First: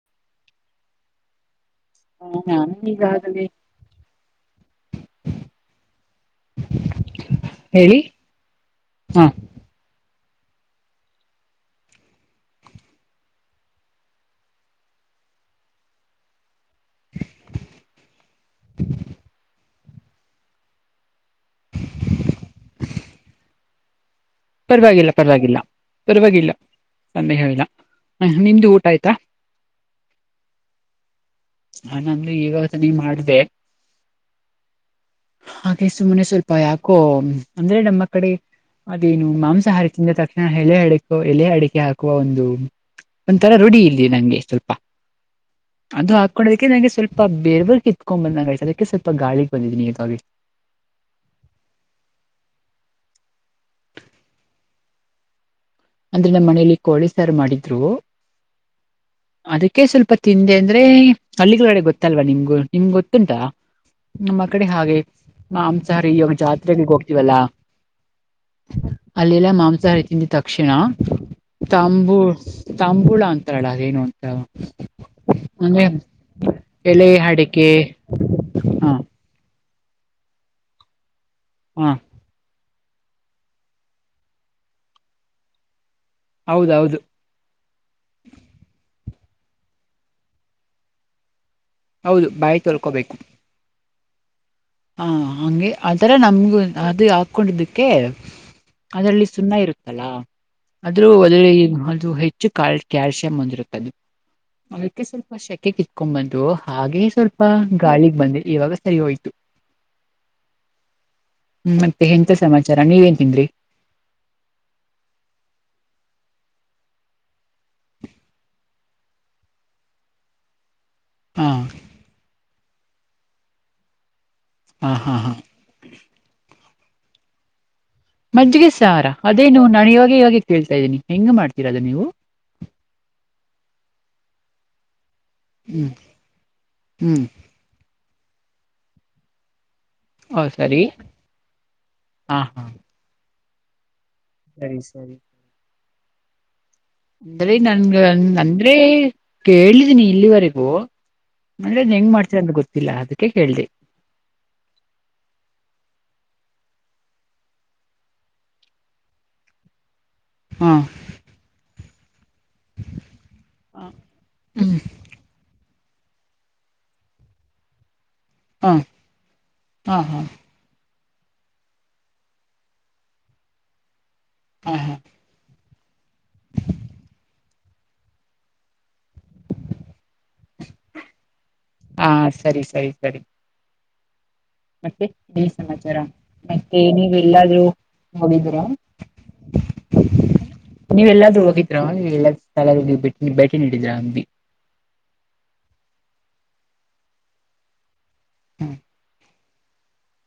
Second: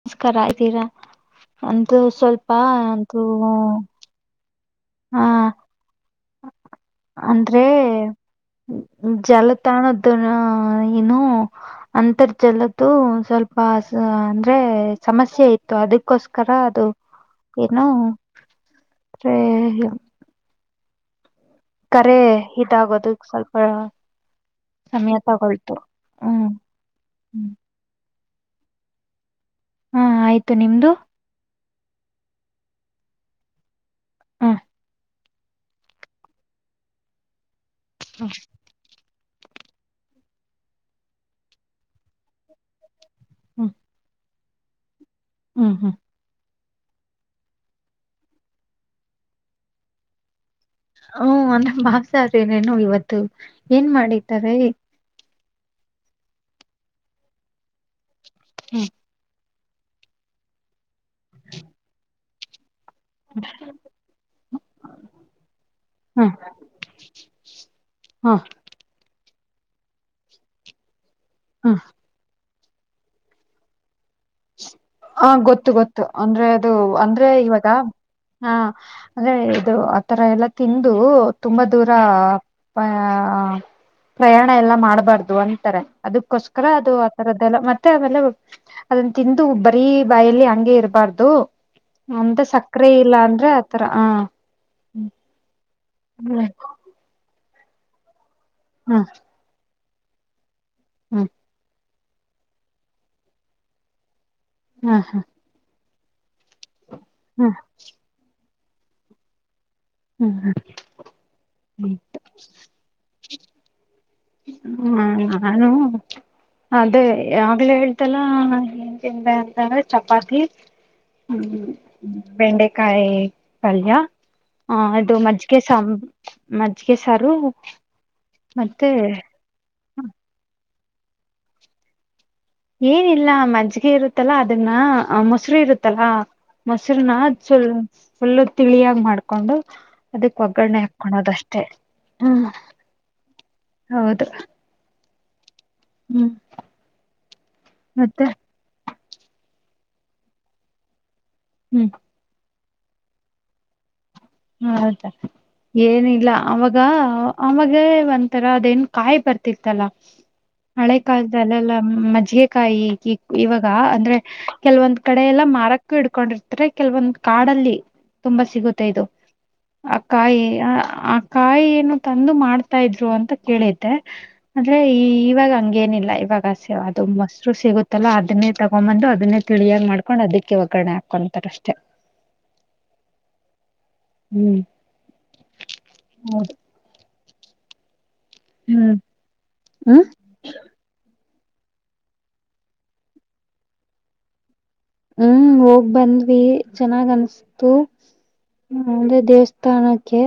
ನಮಸ್ಕಾರ ಇದ್ದೀರಾ ಅಂತೂ ಹ ಸ್ವಲ್ಪ ನಾನು ಅಂತೂ ಈಗಾಗಲೇ ಹ್ಮ. ಹಾ. ಅಂದ್ರೆ ಹೇಳಿ ಹಾ ಜಲತಾಣದನ್ನ ಇನ್ನು. ಅಂತರ್ಜಲದ್ದು ಸ್ವಲ್ಪಸ ಅಂದ್ರೆ ಸಮಸ್ಯೆ ಇತ್ತು. ಅದಕ್ ದಕೋಸ್ಕರ ಅದು ಏನೋ ಅಂದ್ರೆ ಕರೆ ಇದಾಗೋದಕ್ ಸ್ವಲ್ ಹಾ. ಪರವಾಗಿಲ್ಲ, ಪರವಾಗಿಲ್ಲ, ಹ್ಮ್ ಪರವಾಗಿಲ್ಲ, ಸಂದೇಹವಿಲ್ಲ ನಿಮ್ದು ಊಟ ಆಯ್ತಾ. ಹಾ ಆಯ್ತು ನಿಮ್ದು. ನಾನು ಒಂದ್ ಇವ್ಗ ತಾನೇ ಮಾಡ್ದೆ. ಹ. ಹಾಗೆ ಸುಮ್ಮ್ನೆ ಸ್ವಲ್ಪ ಯಾಕೋ. ಅಂದ್ರೆ ನಮ್ಮ ಹಾ. ನೀನು ಮಾಂಸಾಹಾರ ತಿಂದ ತಕ್ಷಣ ಎಲೆ ಅಡಕೋ ಎಲೆ ಅಡಿಕೆ ಹಾಕು ಒಂದು, ಒಂಥರ ರೂಡಿ ಇಲ್ಲಿ ನಂಗೆ ಸ್ವಲ್ಪ. ಹ್ಮ ಹ್ಮ. ಅದು ಹಾಕ್ಕೋಳ್ಳೋದಿಕ್ಕೆ ನಂಗೆ ಸ್ವಲ್ಪ ಬೇಬ ಕಿತ್ಕೊಂಡ ಬಂದಂಗಾಯ್ತು ಅದಕ್ಕೆ ಸ್ವಲ್ಪ ಗಾಳಿಗ ಬಂದಿದೀನಿ. ಹ್ಮ ಅನ್ ಭಾಸ ರೇನು ಇವತ್ತು ಏನ್ ಮಾಡಿದಾರೆ. ಅಂದ್ರೆ ನಮ್ಮ ಮನೇಲಿ ಕೋಳಿ ಸಾರ ಮಾಡಿದ್ರು. ಹ್ಮ. ಅದಕ್ಕೆ ಸ್ವಲ್ಪ ತಿಂದೆ ಅಂದ್ರೆ ಹಳ್ಳಿಗಳಡೆ ಗೊತ್ತಲ್ವಾ ನಿಮ್ಗು ನಿಮ್ಗ ಉಂಟಾ ನಮ್ಮ ಕಡೆ ಹಾಗೆ ಮಂಮ್ಸಹಾರಿ ಈವಾಗ ಜಾತ್ರೆಗಳ ಹೋಗ್ತೀವಲ್ಲಾ. ಹಾ ಅಲ್ಲೆಲ್ಲ ಮಾಂಸಾಹಾರಿ ತಿಂದ ತಕ್ಷಣ ಹ್ಮ್ ತಾಂಬು ತಂಬುಳ ಅಂತಾಳ ಅದೆನು. ಹ ಗೊತ್ತು ಗೊತ್ತು ಅಂದ್ರೆ ಅದು ಎಲೆ ಅಂದ್ರೆ ಇವಾಗ ಅಡಿಕೆ ಹಾ ಅಂದ್ರೆ ಇದು ಆತರ ಎಲ್ಲಾ ತಿಂದು ತುಂಬಾ ದೂರ ಹಾ ಆ ಪ್ರಯಾಣ ಎಲ್ಲ ಮಾಡ್ಬಾರ್ದು ಅಂತಾರೆ ಅದಕ್ಕೋಸ್ಕರ ಅದು ಹೌದೌದು ರದ್ದಲ್ಲ ಮತ್ತೆ ಆಮೇಲೆ ಅದನ್ನ ತಿಂದು ಬರೀ ಬಾಯಲ್ಲಿ ಹಂಗೆ ಇರಬಾರ್ದು. ಹೌದು ಒಂದ ಬಾಯಿ ಸಕ್ಕರೆ ಇಲ್ಲ ಅಂದ್ರೆ ಆತರ ಹ ಹಾ ಹಂಗೆ ಆಥರ ಹ್ಮ್ ನಮ್ಗು ಅದು ಹಾಕೊಂಡಿದ್ದಕ್ಕೆ ಹ್ಮ ಅದರಲ್ಲಿ ಸುನ್ನ ಇರುತ್ತಲ್ಲಾ ಆದ್ರೂ ಹ್ಮ್ ವದು ಅದು ಹೆ ಹೆಚ್ಚು ಕಲ್ ಕ್ಯಾಲ್ಸಿಯಮಂ ಹೊಂದಿರುತ್ತದೆ ಹ್ಮ ಅದಕ್ಕೆ ಸ್ವಲ್ಪ ಶೆಕೆ ಕ್ಂಬಂದು ಹಾಗೇ ಸ್ವಲ್ಪ ಗಾಳಿಗ ಬಂದೆ ಇವಾಗ ಸರಿ ಹೋಯ್ ಹ್ಮ ಹ್ಮ. ಹ್ಮ ಮತ್ತೆ ಹೆಂತಾ ಸಮಾಚಾರ ನೀವೇನ ತಿಂದ್ರೀ. ನಾನು ಅದೇ ಆಗ್ಲೇ ಹೇಳ್ತಲ್ಲ ಏನ್ ತಿಂದೆ ಅಂತಂದ್ರೆ ಚಪಾತಿ. ಹ್ಮ ಹಾ ಬೆಂಡೆಕಾಯಿ ಪಲ್ಯ ಅ ಹಾ ಹಾ ಅದು ಹಾ ಮಜ್ಜಿಗೆ ಸಂ ಮಜ್ಜಿಗೆ ಸಾರು. ಮಜ್ಜಿಗೆ ಮತ್ತೆ ಸಾರ ಅದೇನು ನಾನ ಇವಾಗ ಇವಾಗೆ ಕೇಳ್ತಾ ಇದೀನಿ ಹೆಂಗ್ ಮಾಡ್ತೀರ ಅದು ನೀವು. ಏನಿಲ್ಲ ಮಜ್ಜಿಗೆ ಇರುತ್ತಲ್ಲಾ ಅದನ್ನ ಮೊಸರು ಹ್ಮ್ ಇರುತ್ತಲ್ಲಾ ಮೊಸರನ ಹ್ಮ್ ಪುಲ್ ಫುಲ್ಲು ತಿಳಿಯಾಗ ಮಾಡ್ಕೊಂಡು. ಅದಕ್ಕ ಓ ಒಗ್ಗರಣೆ ಸರಿ ಹಾಕಳೋದಷ್ಟೇ ಹಾ ಹ್ಮ ಹಾ ಹೌದ. ಸರಿ ಸರಿ. ಹ್ಮ. ಬಾರಿ ಅಂದ್ರೆ ನನ್ಗ ಅಂದ್ರೆ ಕೇಳಿದೀನಿ ಇಲ್ಲಿವರೆಗೂ. ಹ್ಮ್ ಮನೇಲಿ ಹೆಂಗ ಮಾಡ್ತಿರ ಅಂತ ಗೊತ್ತಿಲ್ಲ ಅದಕ್ಕೆ ಕೇಳ್ದೆ. ಹೌದ. ಏನಿಲ್ಲ ಅವಾಗ ಅವಾಗ ಒಂಥರ ಅದೇನ ಕಾಯಿ ಬರ್ತಿತ್ತಲ್ಲ. [inaudible] ಹ್ಮ. ಮಳೆ ಕಾಲದಲ್ಲೆಲ್ಲ ಮಜ್ಜಿಗೆ ಕಾಯಿ ಇವಾಗ ಅಂದ್ರೆ ಹ್ಮ್ ಕೆಲವೊಂದ ಕಡೆ ಎಲ್ಲಾ ಮಾರಕ್ ಕ್ಕು ಇಡ್ಕೊಂಡಿರ್ತಾರೆ ಕೆಲವೊಂದ ಕಾಡಲ್ಲಿ ತುಂಬಾ ಹಾ ಸಿಗುತ್ತೆ ಇದು. ಹಾ ಆ ಹಾ ಕಾಯಿ ಆ ಕಾಯಿನು ತಂದು ಮಾಡ್ತಾ ಇದ್ರು ಅಂತ ಕೇಳಿದ್ದೆ. ಹಾ ಅಂದ್ರೆ ಹಾ ಈ ಇವಾಗ ಹಂಗೇನಿಲ್ಲ ಇವಾಗ. ಸ ಅದು ಮೊಸರು ಸಿಗುತ್ತಲ್ಲ ಅದನ್ನೇ ತಗೊಂಬಂದು ಅದನ್ನೇ ತಿಳಿಯಾಗ ಮಾಡ್ಕೊಂಡ ಅದಕ್ಕೆ ಒಗ್ಗರಣೆ ಹಾಕೊಂತಾರ ಅಷ್ಟೇ. ಆ ಸರಿ ಸರಿ ಸರಿ. ಹ್ಮ್ ಮತ್ತೆ ಏನ್ ಸಮಾಚಾರ ಮತ್ತೆ ನೀವ ಎಲ್ಲಾದ್ರೂ ಹೋಗಿದರಾ. ಹ್ಮ್ ಹ್ಮ್ ನೀವು ಎಲ್ಲಾದ್ರು ಹೋಗಿದ್ರ ನೀ ಎಲ್ಲ ಸ್ಥಳಗಳ ಭೇಟಿ ನೀಡಿದ್ರಾ ಅಂಬಿ. ಹ್ಮ್ ಹೋಗ್ ಬಂದ್ವಿ ಚೆನ್ನಾಗ್ ಅನ್ಸ್ತು ಹ್ಮ್ ಅಂದ್ರೆ ದೇವಸ್ಥನಾ ದೇವಸ್ಥಾನ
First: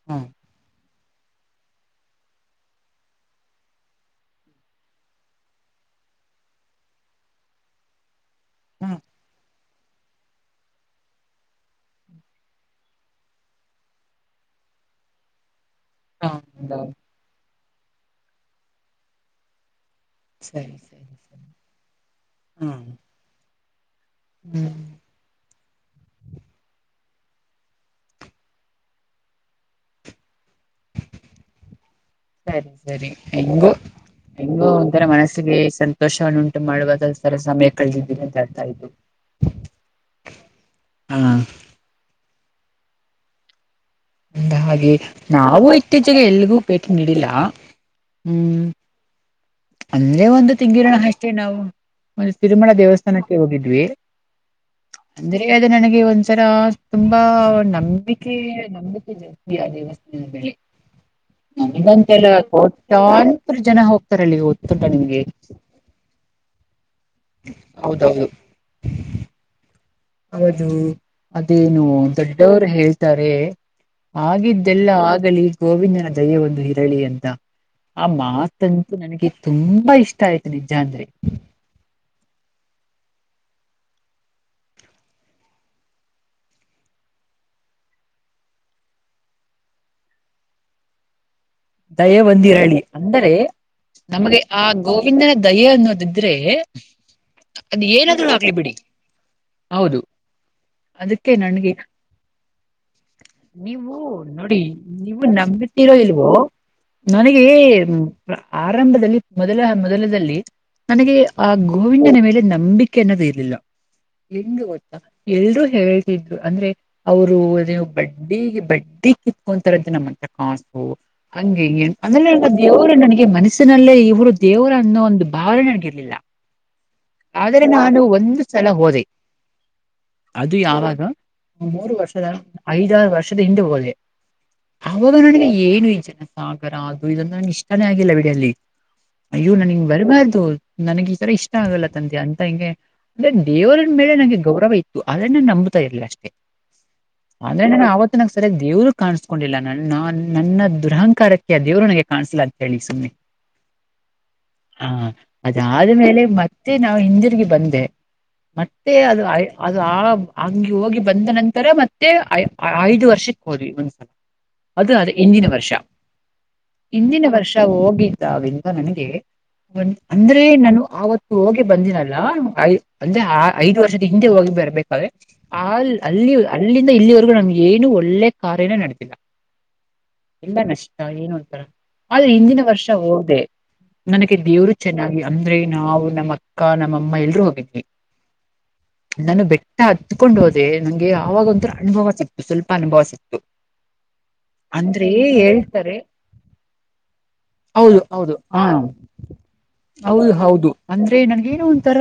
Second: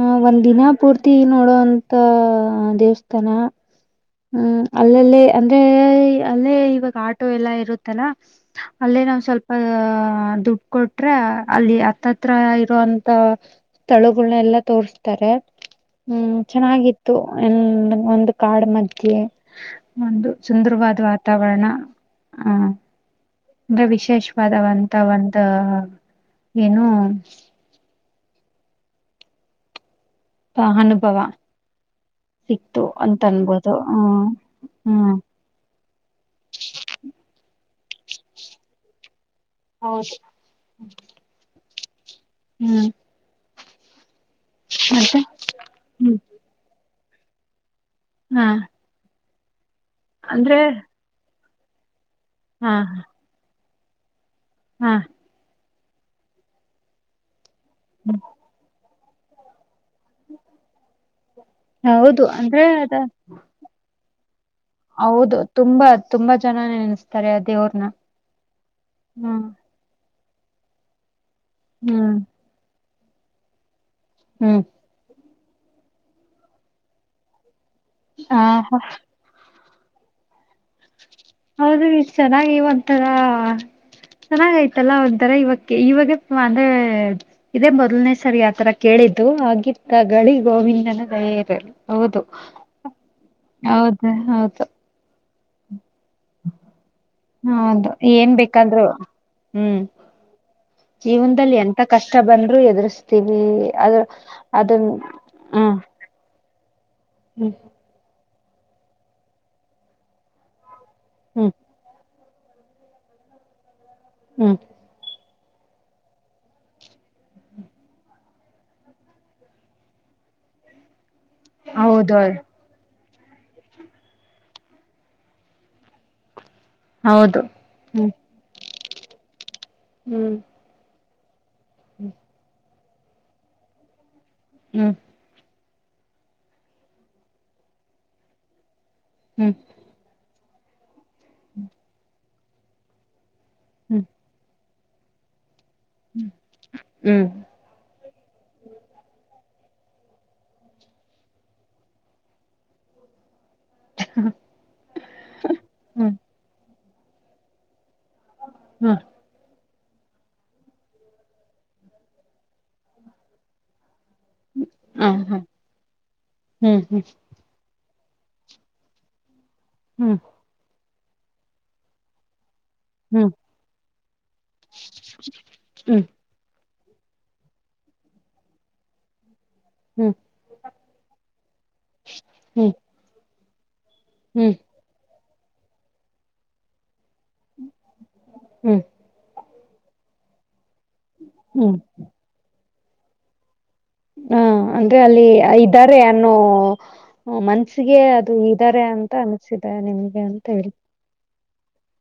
ಆ ಹ್ಮ್ ಒಂದ್ ದಿನ ಪೂರ್ತಿ ನೋಡೋಂತ ದೇವಸ್ಥಾನ. ಹ್ಮ್ ಅಲ್ಲಲ್ಲೇ ಅಂದ್ರೆ ಅಲ್ಲೇ ಇವಾಗ ಆಟೋ ಎಲ್ಲಾ ಇರುತ್ತೆ. ಹ್ಮ್ ಅಲ್ಲೇ ನಾವು ಸ್ವಲ್ಪ. ಆಹ ದುಡ್ಡು ಕೊಟ್ರೆ ಅಲ್ಲಿ ಹತ್ತತ್ರ ಇರೋಂತ. ಸ್ಥಳುಗಳನ್ನ ಎಲ್ಲ ತೋರ್ಸ್ತಾರೆ. ಹ್ಮ್ ಹಾ ಚೆನ್ನಾಗಿತ್ತು ಇತ್ತು ಒಂದು ಕಾಡ್ ಮಧ್ಯೆ. ಒಂದು ಸರಿ ಸುಂದರವಾದ ಸರಿ ಸರಿ ವಾತಾವರಣ ಆಹ ಹ್ಮ್ ಅಂದ್ರೆ ವಿಶೇಷ. ಹ್ಮ್ ಪದವಂತ ಒಂದ ಏನು. ಅನುಭವ. ಸರಿ ಸಿಕ್ತು ಸರಿ ಅಂತ ಹೆಂಗೋ ಅನ್ಬೋದು ಹ್ಮ್ ಹೆಂಗೋ ಒಂಥರ ಹ್ಮ್ ಮನಸ್ಸ ಸಂತೋಷವನ್ನು ಉಂಟು ಮಾಡುವಸರ ಸಮಯ ಕಳದಿದ್ದೀರಡ್ತಾ ಇದು. ಹೌ. ಹಾ. ಹ್ಮ್ ಅ ಹಾಗೆ ಮತ್ತೆ ನಾವು ಹ್ಮ್ ಇತ್ತೀಚಿಗೆ ಎಲ್ಗೂ ಭೇಟಿ ನೀಡಿಲ್ಲ ಹಾ ಹ್ಮ್. ಅಂದ್ರೆ ಒಂದು ತಿಂಗಿಣ ಅಷ್ಟೇ ನಾವು ಒಂದು ತಿರುಮಳ ಹಾ ದೇವಸ್ಥಾನಕ್ಕೆ ಹೋಗಿದ್ವಿ. ಹಾ ಅಂದ್ರೆ ಅದು ನನಗೆ ಒಂದ್ಸರ ತುಂಬಾ ನಂಬಿಕೆ ನಂಬಿಕೆ ಜಾಸ್ತಿ. ಹೌದು ಅಂದ್ರೆ ಅದ ಕೊಟ್ಟಂತ ಜನ ಹೋಗ್ತಾರೆ. ರಲ್ಲಿ ಗೊತ್ತುಟ ನಿಮ್ಗೆ. ಹೌದು ತುಂಬಾ ತುಂಬಾ ಜನ ನೆನೆಸ್ತಾರೆ ಆ ದೇವ್ರನ್ನ ಹೌದೌದು ಹ್ಮ್. ಹೌದು ಅದೇನು ಹ್ಮ್ ದೊಡ್ಡವರು ಹೇಳ್ತಾರೆ. ಹ್ಮ್ ಆಗಿದ್ದೆಲ್ಲ ಆಗಲಿ ಗೋವಿಂದನ ದಯೆ ಒಂದು ಇರಲಿ ಅಂತ. ಆ ಮಾತಂತೂ ನನಗೆ ತುಂಬಾ ಇಷ್ಟ ಆಯ್ತು ನಿಜ ಅಂದ್ರೆ. ಹೌದು ಇಷ್ಟು ಚೆನ್ನಾಗಿ ಒಂತರ. ಚೆನ್ನಾಗಯ್ತಲ್ಲ ಒಂಥರ ಇವಕ್ಕೆ ಇವಾಗ ಅಂದ್ರೆ. ಇದೇ ಮೊದಲ್ನೇ ಸರಿ ಆತರ ಕೇಳಿದ್ದು ಆಗಿದ್ದ ಗಗಳಿ ಗೋವಿಂದನ ದಯೆಯಿದೆ. ದಾಯೆ ಒಂದು ಇರಲಿ ಅಂದರೆ ಹೌದು ನಮಗೆ ಆ ಹೌದು ಗೋವಿಂದನ ದಯೆ ಅನ್ನೋದು. ಇದ್ರೆ ಅದು ಹೌದು ಏನಾದ್ರು ಏನ್ ಹಾಗಲಿ ಬಿಡಿ ಬೇಕಾದ್ರು ಹ್ಮ್ ಹೌದು. ಅದಕ್ಕೆ ಜೀವನದಲ್ಲಿ ನನ್ಗೆ ಎಂತ ಕಷ್ಟ ಬಂದರು ಎದುರ್ಸ್ತೀವಿ ನೀವು ಅದ್ರ ನೋಡಿ ಅದನ್. ನೀವು ಹ್ಮ ನಂಬಿತಿರೋ ಇಲ್ವೋ. ನನಗೆ ಹ್ಮ್ ಆರಂಭದಲ್ಲಿ ಮೊದಲ ಮೊದಲದಲ್ಲಿ. ನನಗೆ ಆ ಹ್ಮ್ ಗೋವಿಂದನ ಮೇಲೆ ನಂಬಿಕೆ ಅನ್ನೋದು ಇರ್ಲಿಲ್ಲ ಹ್ಮ್ ಹೆಂಗ. ಎಲ್ರೂ ಹೇಳ್ತಿದ್ರು ಅಂದ್ರೆ. ಅವರು ಅದೇವು ಬಡ್ಡಿ ಬಡ್ಡಿ ಕಿತ್ಕೊಂತಾರದ್ದ ನಮ್ಮತ್ರ ಕಾಸು. ಹಂಗೆ ಹೌದು ಅದೆಲ್ಲ ದೇವರು ನನಗೆ ಮನಸ್ಸಿನಲ್ಲೇ ಇವರು ದೇವರ ಅನ್ನೋ ಒಂದು ಭಾವನೆ ನನಗಿರ್ಲಿಲ್ಲ. ಹೌದು ಆದ್ರೆ ನಾನು ಹ್ಮ್ ಒಂದು ಸಲ ಹೋದೆ. ಹ್ಮ್ ಅದು ಯಾವಾಗ ಮೂರು ವರ್ಷದ ಐದಾರು ವರ್ಷದ ಹಿಂದೆ ಹೋಗದೆ. ಹ್ಮ್ ಅವಾಗ ನನಗೆ ಏನು ಈ ಜನ ಸಾಗರ ಅದು ಇದಂದ ನನ್ಗೆ ಇಷ್ಟಾನೇ ಆಗಿಲ್ಲ ಬಿಡಲ್ಲಿ. ಅಯ್ಯೋ ಹ್ಮ್ ನನ್ಗ್ ಬರಬಾರ್ದು ನನಗ್ ಈ ತರ ಇಷ್ಟ ಆಗಲ್ಲ ತಂದೆ ಅಂತ ಹಿಂಗೆ. ಲೇ ದೇವರನ ಹ್ಮ್ ಮೇಲೆ ನಂಗೆ ಗೌರವ ಇತ್ತು ಆದ್ರ ನಾ ನಂಬತಾ ಇರ್ಲಿಲ್ಲ ಅಷ್ಟೇ. ಹ್ಮ್ ಹ್ಮ್ ಅಂದ್ರೆ ನಾನ ಆವತ್ತ ಸರಿ ದೇವ್ರು ಕಾಣಿಸಸ್ಕೊಂಡಿಲ್ಲ ನಾ ನನ್ನ ದುರಹಂಕಾರಕ್ಕೆ ದೇವ್ರು ನನಗೆ ಕಾಣಸ್ಲ ಹೇಳಿ ಸುಮ್ನೆ. [inaudible] ಹಾ ಹ್ಮ್ ಅದಾದ್ಮೇಲೆ ಮತ್ತೆ ನಾವ ಹಿಂದಿರ್ಗಿ ಬಂದೆ. ಮತ್ತೆ ಹ್ಮ್ ಅದ ಅ ಅದು ಆಳ ಹಂಗೆ ಹೋಗಿ ಬಂದ ನಂತರ ಮತ್ತೆ ಐ ಐದು ವರ್ಷಕ್ಕೆ ಹೋದ್ವಿ. ಅದು ಹ ಅದ ಹ ಇಂದಿನ ವರ್ಷ ಹ್ಮ್ ಹ್ಮ್ ಇಂದಿನ ವರ್ಷ. ಹೋಗಿದ್ದವ ನನಗೆ ಒ ಹ್ಮ್ ಅಂದ್ರೆ ನಾನು ಆವತ್ತ ಹೋಗಿ ಬಂದಿಲಲ್ಲ ಅಯ್ ಅಂದ್ರೆ ಹ್ಮ್ ಆ ಐದ ವರ್ಷದ ಹಿಂದೆ ಹೋಗಿ ಬರ್ಬೇಕಾರೇ ಆಲ್ ಹ್ಮ್ ಅಲ್ಲಿ ಅಲ್ಲಿಂದ ಇಲ್ಲಿವರೆಗೂ ನಮ್ಗೆ ಏನು ಒಳ್ಳೆ ಕಾರ್ಯನ ನಡದಿಲ್ಲ. ಹ್ಮ್ ಎಲ್ಲ ನಷ್ಟ ಏನ ಅಂತರ ಆದ್ರೆ ಹಿಂದಿನ ಹ್ಮ್ ವರ್ಷ ಹೋದೆ ನನಗೆ ಹ್ಮ್ ದೇವರು ಚೆನ್ನಾಗಿ ಅಂದ್ರೆ ನಾವು ನಮ್ಮ ಅಕ್ಕ ನಮ್ಮ ಅಮ್ಮ ಎಲ್ರೂ ಹೋಗಿದ್ವಿ. ಹ್ಮ್ ನಾನು ಬೆಟ್ಟ ಹತ್ಕೊಂಡ ಹೋದೆ ನಂಗೆ ಯಾವಾಗ ಒಂತರ ಹ್ಮ್ ಅನುಭವ ಸಿಕ್ತು ಸ್ವಲ್ಪ ಅನುಭವ ಸಿಕ್ತು. ಹಾ ಹಂಗೆ ಅಂದ್ರೆ ಅಲ್ಲಿ ಹೇಳ್ತಾರೆ ಇದ್ದಾರೆ ಅನ್ನು. ಹ ಮನ್ಸಿಗೆ ಹೌದು ಹೌದು ಅದು ಹಾ ಇದ್ದಾರೆ ಅಂತ ಅನ್ಸಿದೆ ನಿಮ್ಗೆ ಹೌದು ಅಂತ ಹೌದು ಹೇಳಿ. ಅಂದ್ರೆ ನನ್ಗೇನೋ ಒಂಥರ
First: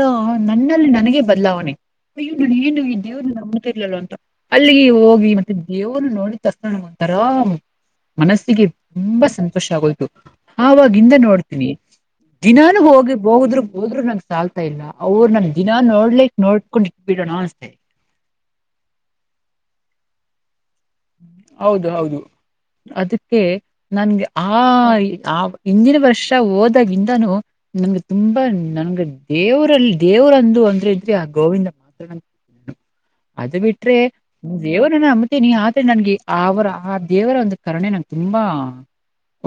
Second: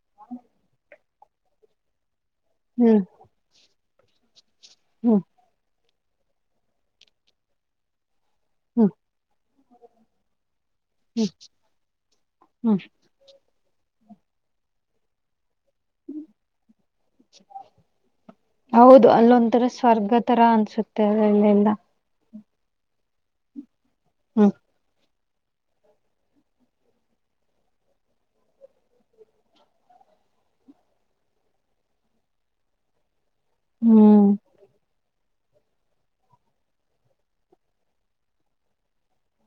ನನ್ನಲ್ಲಿ ನನಗೆ ಬದಲಾವಣೆ ಅಯ್ಯೋ ನ ಏನ ಹ್ಮ್ ದೇವರು. [unintelligible] ಅಂತ ಅಲ್ಲಿಗೆ ಹ್ಮ್ ಹೋಗಿ ಮತ್ತೆ ದೇವರು ನೋಡಿ ತಸ್ಣೊಂತಾರ ಮನಸ್ಸಿಗೆ ಹ್ಮ್ ತುಂಬಾ ಸಂತೋಷ ಆಗೋಯ್ತು ಆವಾ ಇಂದ ಹ್ಮ್ ನೋಡ್ತೀನಿ ದಿನಾನು ಹ್ಮ್ ಹೋಗಿ ಹೋಗದ ಹೋದ್ರು ನಂಗ ಸಾಲ್ತಾ ಇಲ್ಲ ಅವ್ರು ನ ದಿನ ನೋಡ್ಲಿಕ ನೋಡ್ಕೊಂಡು ಇದ್ದ ಬಿಡೋಣ ಅಷ್ಟೆ. ಹೌದ ಅಲ್ಲೊಂದ ತರ ಸ್ವರ್ಗ ತರ ಅನ್ಸುತ್ತೆ ಅಲ್ಲಿಂದ ಹೌದು ಹೌದು. ಅದಕ್ಕೆ ನನ್ಗೆ ಹ್ಮ್ ಆ ಆ ಹಿಂದಿನ ವರ್ಷ ಹೋದಾಗಿಂದನೂ ನಂಗೆ ತುಂಬಾ ನನ್ಗೆ ದೇವರಲ್ಲಿ ದೇವರಂದು ಅಂದ್ರೆ ಇದ್ರೆ ಆ ಗೋವಿಂದ ಮಾತ್ರ ಅದು ಬಿಟ್ರೆ ಹ್ಮ್ ದೇವರನ್ನಮ ತೆನಿ ಆದ್ರೆ ನನ್ಗೆ ಅವರ ಆ ದೇವರ ಒಂದ ಕರುಣೆ ನಂಗ ತುಂಬಾ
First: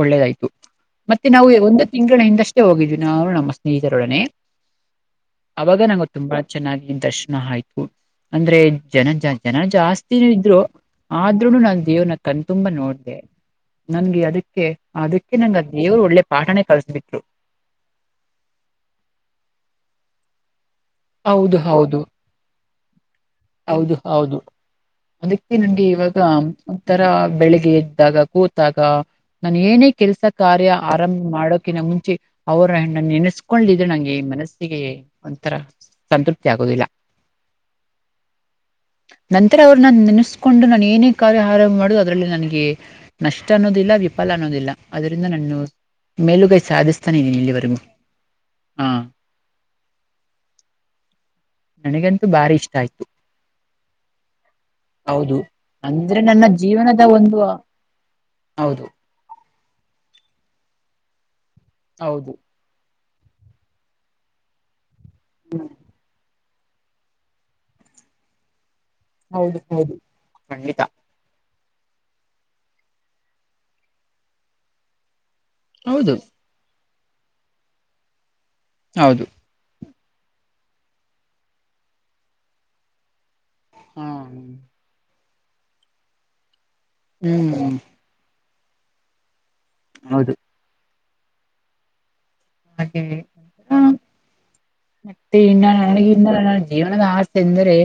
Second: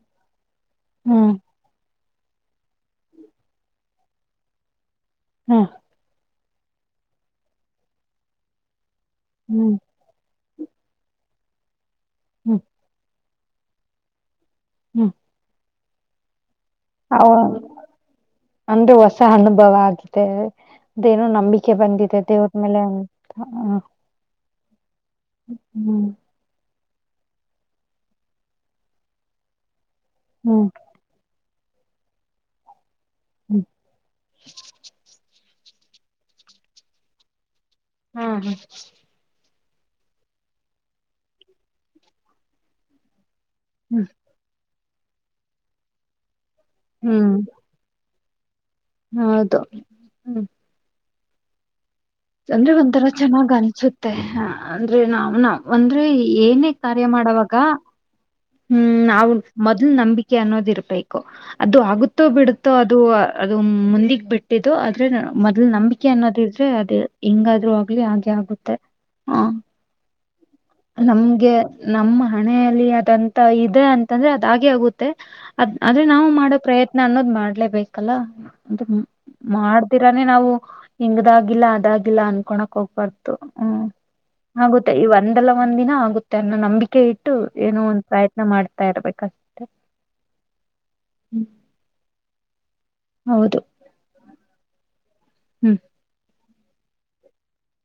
ಒಳ್ಳೇದಾಯ್ತು. ಮತ್ತೆ ಹ್ಮ್ ನಾವು ಒಂದ ತಿಂಗಳ ಹಿಂದಷ್ಟೇ ಹೋಗಿದ್ವಿ ನಾವು ನಮ್ಮ ಸ್ನೇಹಿತರೊಡನೆ ಹ್ಮ್ ಅವಾಗ ನಂಗ ತುಂಬಾ ಚೆನ್ನಾಗಿ ದರ್ಶನ ಆಯ್ತು ಅಂದ್ರೆ ಜನ ಜ ಜನ ಹ್ಮ್ ಜಾಸ್ ಇದ್ರು ಆದ್ರೂನು ನಾನ ದೇವರನ ಹ್ಮ್ ಕಣ್ತುಂಬ ನೋಡ್ದ ನನ್ಗೆ ಅದಕ್ಕೆ ಅದಕ್ಕೆ ನಾ ಆ ದೇವ್ರ ಒಳ್ಳೆ ಪಾಠನೇ ಕಲ್ಸ ಹಾ ಅಂದ್ರೆ ಹೊಸ ಹನುಭವ ಆಗಿದೆ. ಇದೇನು ಹೌದು ನಂಬಿಕೆ ಬಂದಿದೆ ದೇವರ್ಮೆಲೆ ಹಾ ಉದ ಹೌದು. ಅದಕ್ಕೆ ನಂಗೆ ಹ್ಮ್ ಇವಾಗ ಒಂಥರ ಬೆಳಿಗ್ಗೆ ಎದ್ದಾಗ ಕೂತಾಗ ನಾನ ಏನೇ ಕೆಲ್ಸ ಹ್ಮ್ ಕಾರ್ಯ. ಆರಂಭ ಮಾಡೋಕಿನ ಮುಂಚೆ ಅವ್ರ ಅನ್ನ ಹ್ಮ್ ನೆನೆಸ್ಕೊಂಡಿದ ನಂಗೆ ಈ ಮನಸ್ಸಿಗೆ ಒಂಥರ ಸಂತೃಪ್ತಿ ಆಗುದಿಲ್ಲ. ಹಾ ಹಾ ನಂತರ ಅವ್ರನ್ನ ನೆನಸ್ಕೊಂಡು ನಾನ ಏನೇ ಕಾರ್ಯಹಾರ ಮಾಡುದು ಅದರಲ್ಲಿ ನನಗೆ ನಷ್ಟ ಅನ್ನೋದಿಲ್ಲ ಹ್ಮ್ ವಿಫಲ ಅನ್ನೋದಿಲ್ಲ ಅದರಿಂದ ನನ್ನು ಮೇಲುಗೈ ಸಾಧಿಸ್ತಾನ ಹ್ಮ್ ಇದೀನಿ ಇಲ್ಲಿವರೆಗೂ ಹಾ ಹೌದು ಹ್ಮ. ನನಗಂತ [unintelligible] ಅಂದ್ರೆ ಒಂಥರ ಚೆನ್ನಾಗ್ ಅನ್ಸುತ್ತೆ ಅಂದ್ರೆ ನಾವ್ ಹೌದು ನಾವ ಅಂದ್ರೆ ನನ್ನ ಏನೆ [inaudible] ಜೀವನದ ಕಾರ್ಯ ಒಂದು ಮಾಡವಾಗ ಹೂ ಹೌದು ನಾವು [inaudible] ಮೊದಲ್ಲ ನಂಬಿಕೆ ಅನ್ನೋದ ಇರ್ಬೇಕು ಅದು ಆಗುತ್ತೋ ಹೌದು ಬಿಡುತ್ತೋ ಅದು ಅದು ಮುಂದಿಗ್ ಬಿಟ್ಟ [inaudible] ಟ್ಟಿದು ಆದ್ರೆ ಮೊದಲ ನಂಬಿಕೆ ಅನ್ನೋದ ಇದ್ರೆ ಅದು ಹೆಂಗ ಆದ್ರೂ ಆಗ್ಲಿ ಹಾಗೆ ಆಗುತ್ತೆ. [inaudible] ಹೌದ ಹೌದ ಖಂಡಿತ. [inaudible] ನಮಗೆ ನಮ್ಮ ಹಣೆಯಲ್ಲಿ ಅದಂತ ಇದೆ ಅಂತಂದ್ರೆ ಅದ ಆಗೆ ಆಗುತ್ತೆ. [inaudible] ಅದ್ ಆದ್ರೆ ಹೌದು ನಾವು ಮಾಡೋ ಪ್ರಯತ್ನ ಅನ್ನೋದ್ ಮಾಡಲೇ ಬೇಕಲ್ಲ ಅ ಹೌದು [inaudible] ಮಾಡದಿರಾನೇ ನಾವು ಹಿಂಗದಾಗಿಲ್ಲ ಅದಾಗಿಲ್ಲ ಅನ್ಕೋಳಕ್ ಹೋಗ್ಬಾರ್ದ. [inaudible] ಹೂ ಹಾ ಆಗುತ್ತೆ ಈ ಒಂದಲ್ಲ ಒಂದ್ ದಿನ ಆಗುತ್ತೆ ಅನ್ನೋ ನಂಬಿಕೆ ಇಟ್ಟು ಹ್ಮ್ ಏನೋ ಒಂದ. [inaudible] ಪ್ರಯತ್ನ ಮಾಡ್ತಾ ಇರ್ಬೇಕ ಅಸ [inaudible] ಹೌದು? [inaudible] ಹಾಗೆ ಹೌದು? [inaudible] ಆ, ಮತ್ತೆ ಇನ್ನ ಹ್ಮ್ ನನಗಿನ್ನ ಜೀವನದ ಆಸೆ ಎಂದ್ರೆ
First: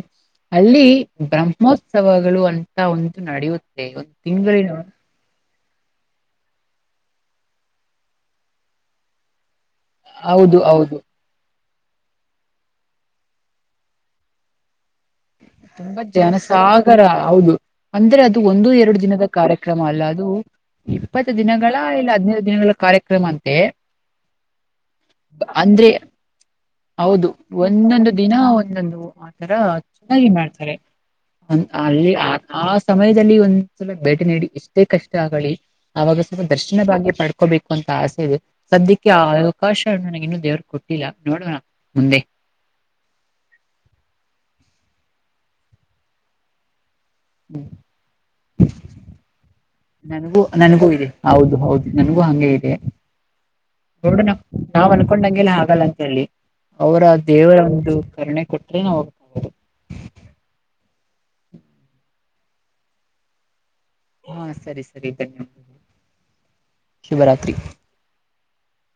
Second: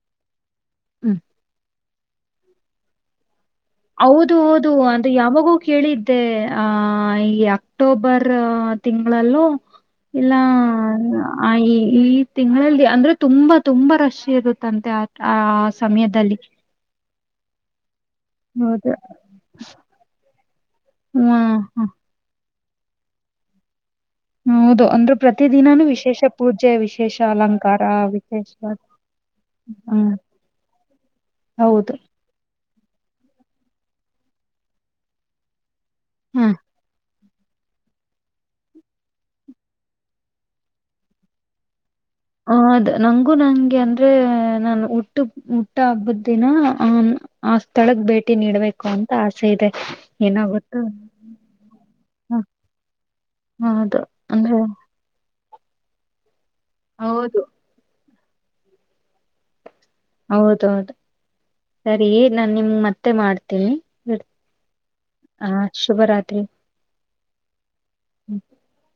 ಅಲ್ಲಿ ಹ್ಮ್ ಬ್ರಹ್ಮೋತ್ [inaudible] ಉತ್ಸವಗಳು ಒಂಟಾ ಒಂದು ನಡೆಯುತ್ತೆ ಒಂದು ಹೌದು ಹೌದು ತಿಂಗಳೇನು? [inaudible] ಅದು ಯಾವಾಗೂ ಕೇಳಿದ್ದೆ ಆ ಈ ಅಕ್ಟೋಬರ್ ತಿಂಗಳಲ್ಲೂ [inaudible] ಇಲ್ಲಾ ಹೌದು ಹೌದು ನಾ [inaudible] ಆ ಈ ಈ ತಿಂಗಳಲ್ಲಿ ಅಂದ್ರೆ ತುಂಬಾ ತುಂಬಾ ರಶ್ ಇರುತ್ತಂತೆ. ಆ [inaudible] ಆ ಸಮಯದಲ್ಲಿ. [inaudible] ಸರ್ ಹೌದು ಅಂದ್ರೆ ಅದ [inaudible] ದು ಒಂದು ಹೌದು ಎರಡು ದಿನದ ಕಾರ್ಯಕ್ರಮ ಅಲ್ಲ ಅದು ಹ್ಮ ಇಪ್ಪತ್ತು ದಿನಗಳ ಹ ಇಲ್ಲ ಹದನೈದು ದಿನಗಳ ಕಾರ್ಯಕ್ [inaudible] ಕ್ರಮಂತೆ. [inaudible] ಹೌದು ಅಂದ್ರು ಪ್ರತಿ ದಿನಾನೂ ವಿಶೇಷ [inaudible] ವಿಶೇಷ ಹೌದು ಅಲಂಕಾರ ಒಂದೊಂದು ದಿನ ವಿಶೇಷವಾದ ಒಂದೊಂದು ಆತರ ಹ್ಮ್ ಚೆನ್ನಾಗಿ ಮಾಡ್ತಾರೆ. ಹೌದು [unintelligible] [inaudible] ಆ ಸಮಯದಲ್ಲಿ ಒಂದ್ ಸಲ ಭೇಟಿ ನೀಡಿ ಎಷ್ಟೇ ಕಷ್ಟ ಆಗಲಿ ಅವಾಗ ಸ್ವಲ್ಪ ಹಾ ದರ್ಶನ ಬಾಗಿ ಪ [inaudible] ಡಕೋಬೇಕು ಅಂತ ಆಸೆ ಇದೆ ಸದ್ಯಕ್ಕೆ ಆ ಅವಕಾಶ ನನಗ ಇನ್ನು ದೇವ್ರ ಕೊಟ್ಟಿಲ್ಲ ನೋಡೋಣ ಮುಂದೆ. [inaudible] ಹೌದ ನಂಗು ನಂಗೆ ಅಂದ್ರೆ ನಾನ ಹುಟ್ಟು ಹುಟ್ಟ ಹಬ್ಬದ ದಿನ ಆ [inaudible] ಆ ಹ್ಮ್. ಸ್ಥಳಕ್ಕೆ ಭೇಟಿ ನೀಡಬೇಕು ಅಂತ ಆಸೆ ಇದೆ ಏನ್ ನನಗೂ ಆಗುತ್ತೋ ಹ [inaudible] ಹೌದು ನೋಡೋನಾ ಅಂದ್ರೆ ನಾವ್ ಅನಕೊಂಡ ಅಂಗ ಏನ್ ಹಾಗಲ್ಲ ಅಂತ. [inaudible] ಅಲ್ಲಿ ಅವರ ಹೌದು ದೇವರ ಒಂದು ಕರುಣೆ ಕೊಟ್ರೆ ನಾವು. [inaudible] ಹೌದ ಹೌದ ಸರಿ ನಾನ್ ನಿಮ್ ಮತ್ತೆ ಮಾಡ್ತೀನಿ. [inaudible] ಸರಿ ಹಾ ಸರಿ ಸರಿ ಆ ಧನ್ಯವಾದಗಳು ಶುಭರಾತ್ರಿ. [inaudible] ಶುಭರಾತ್ರಿ. [inaudible] ಹು [inaudible]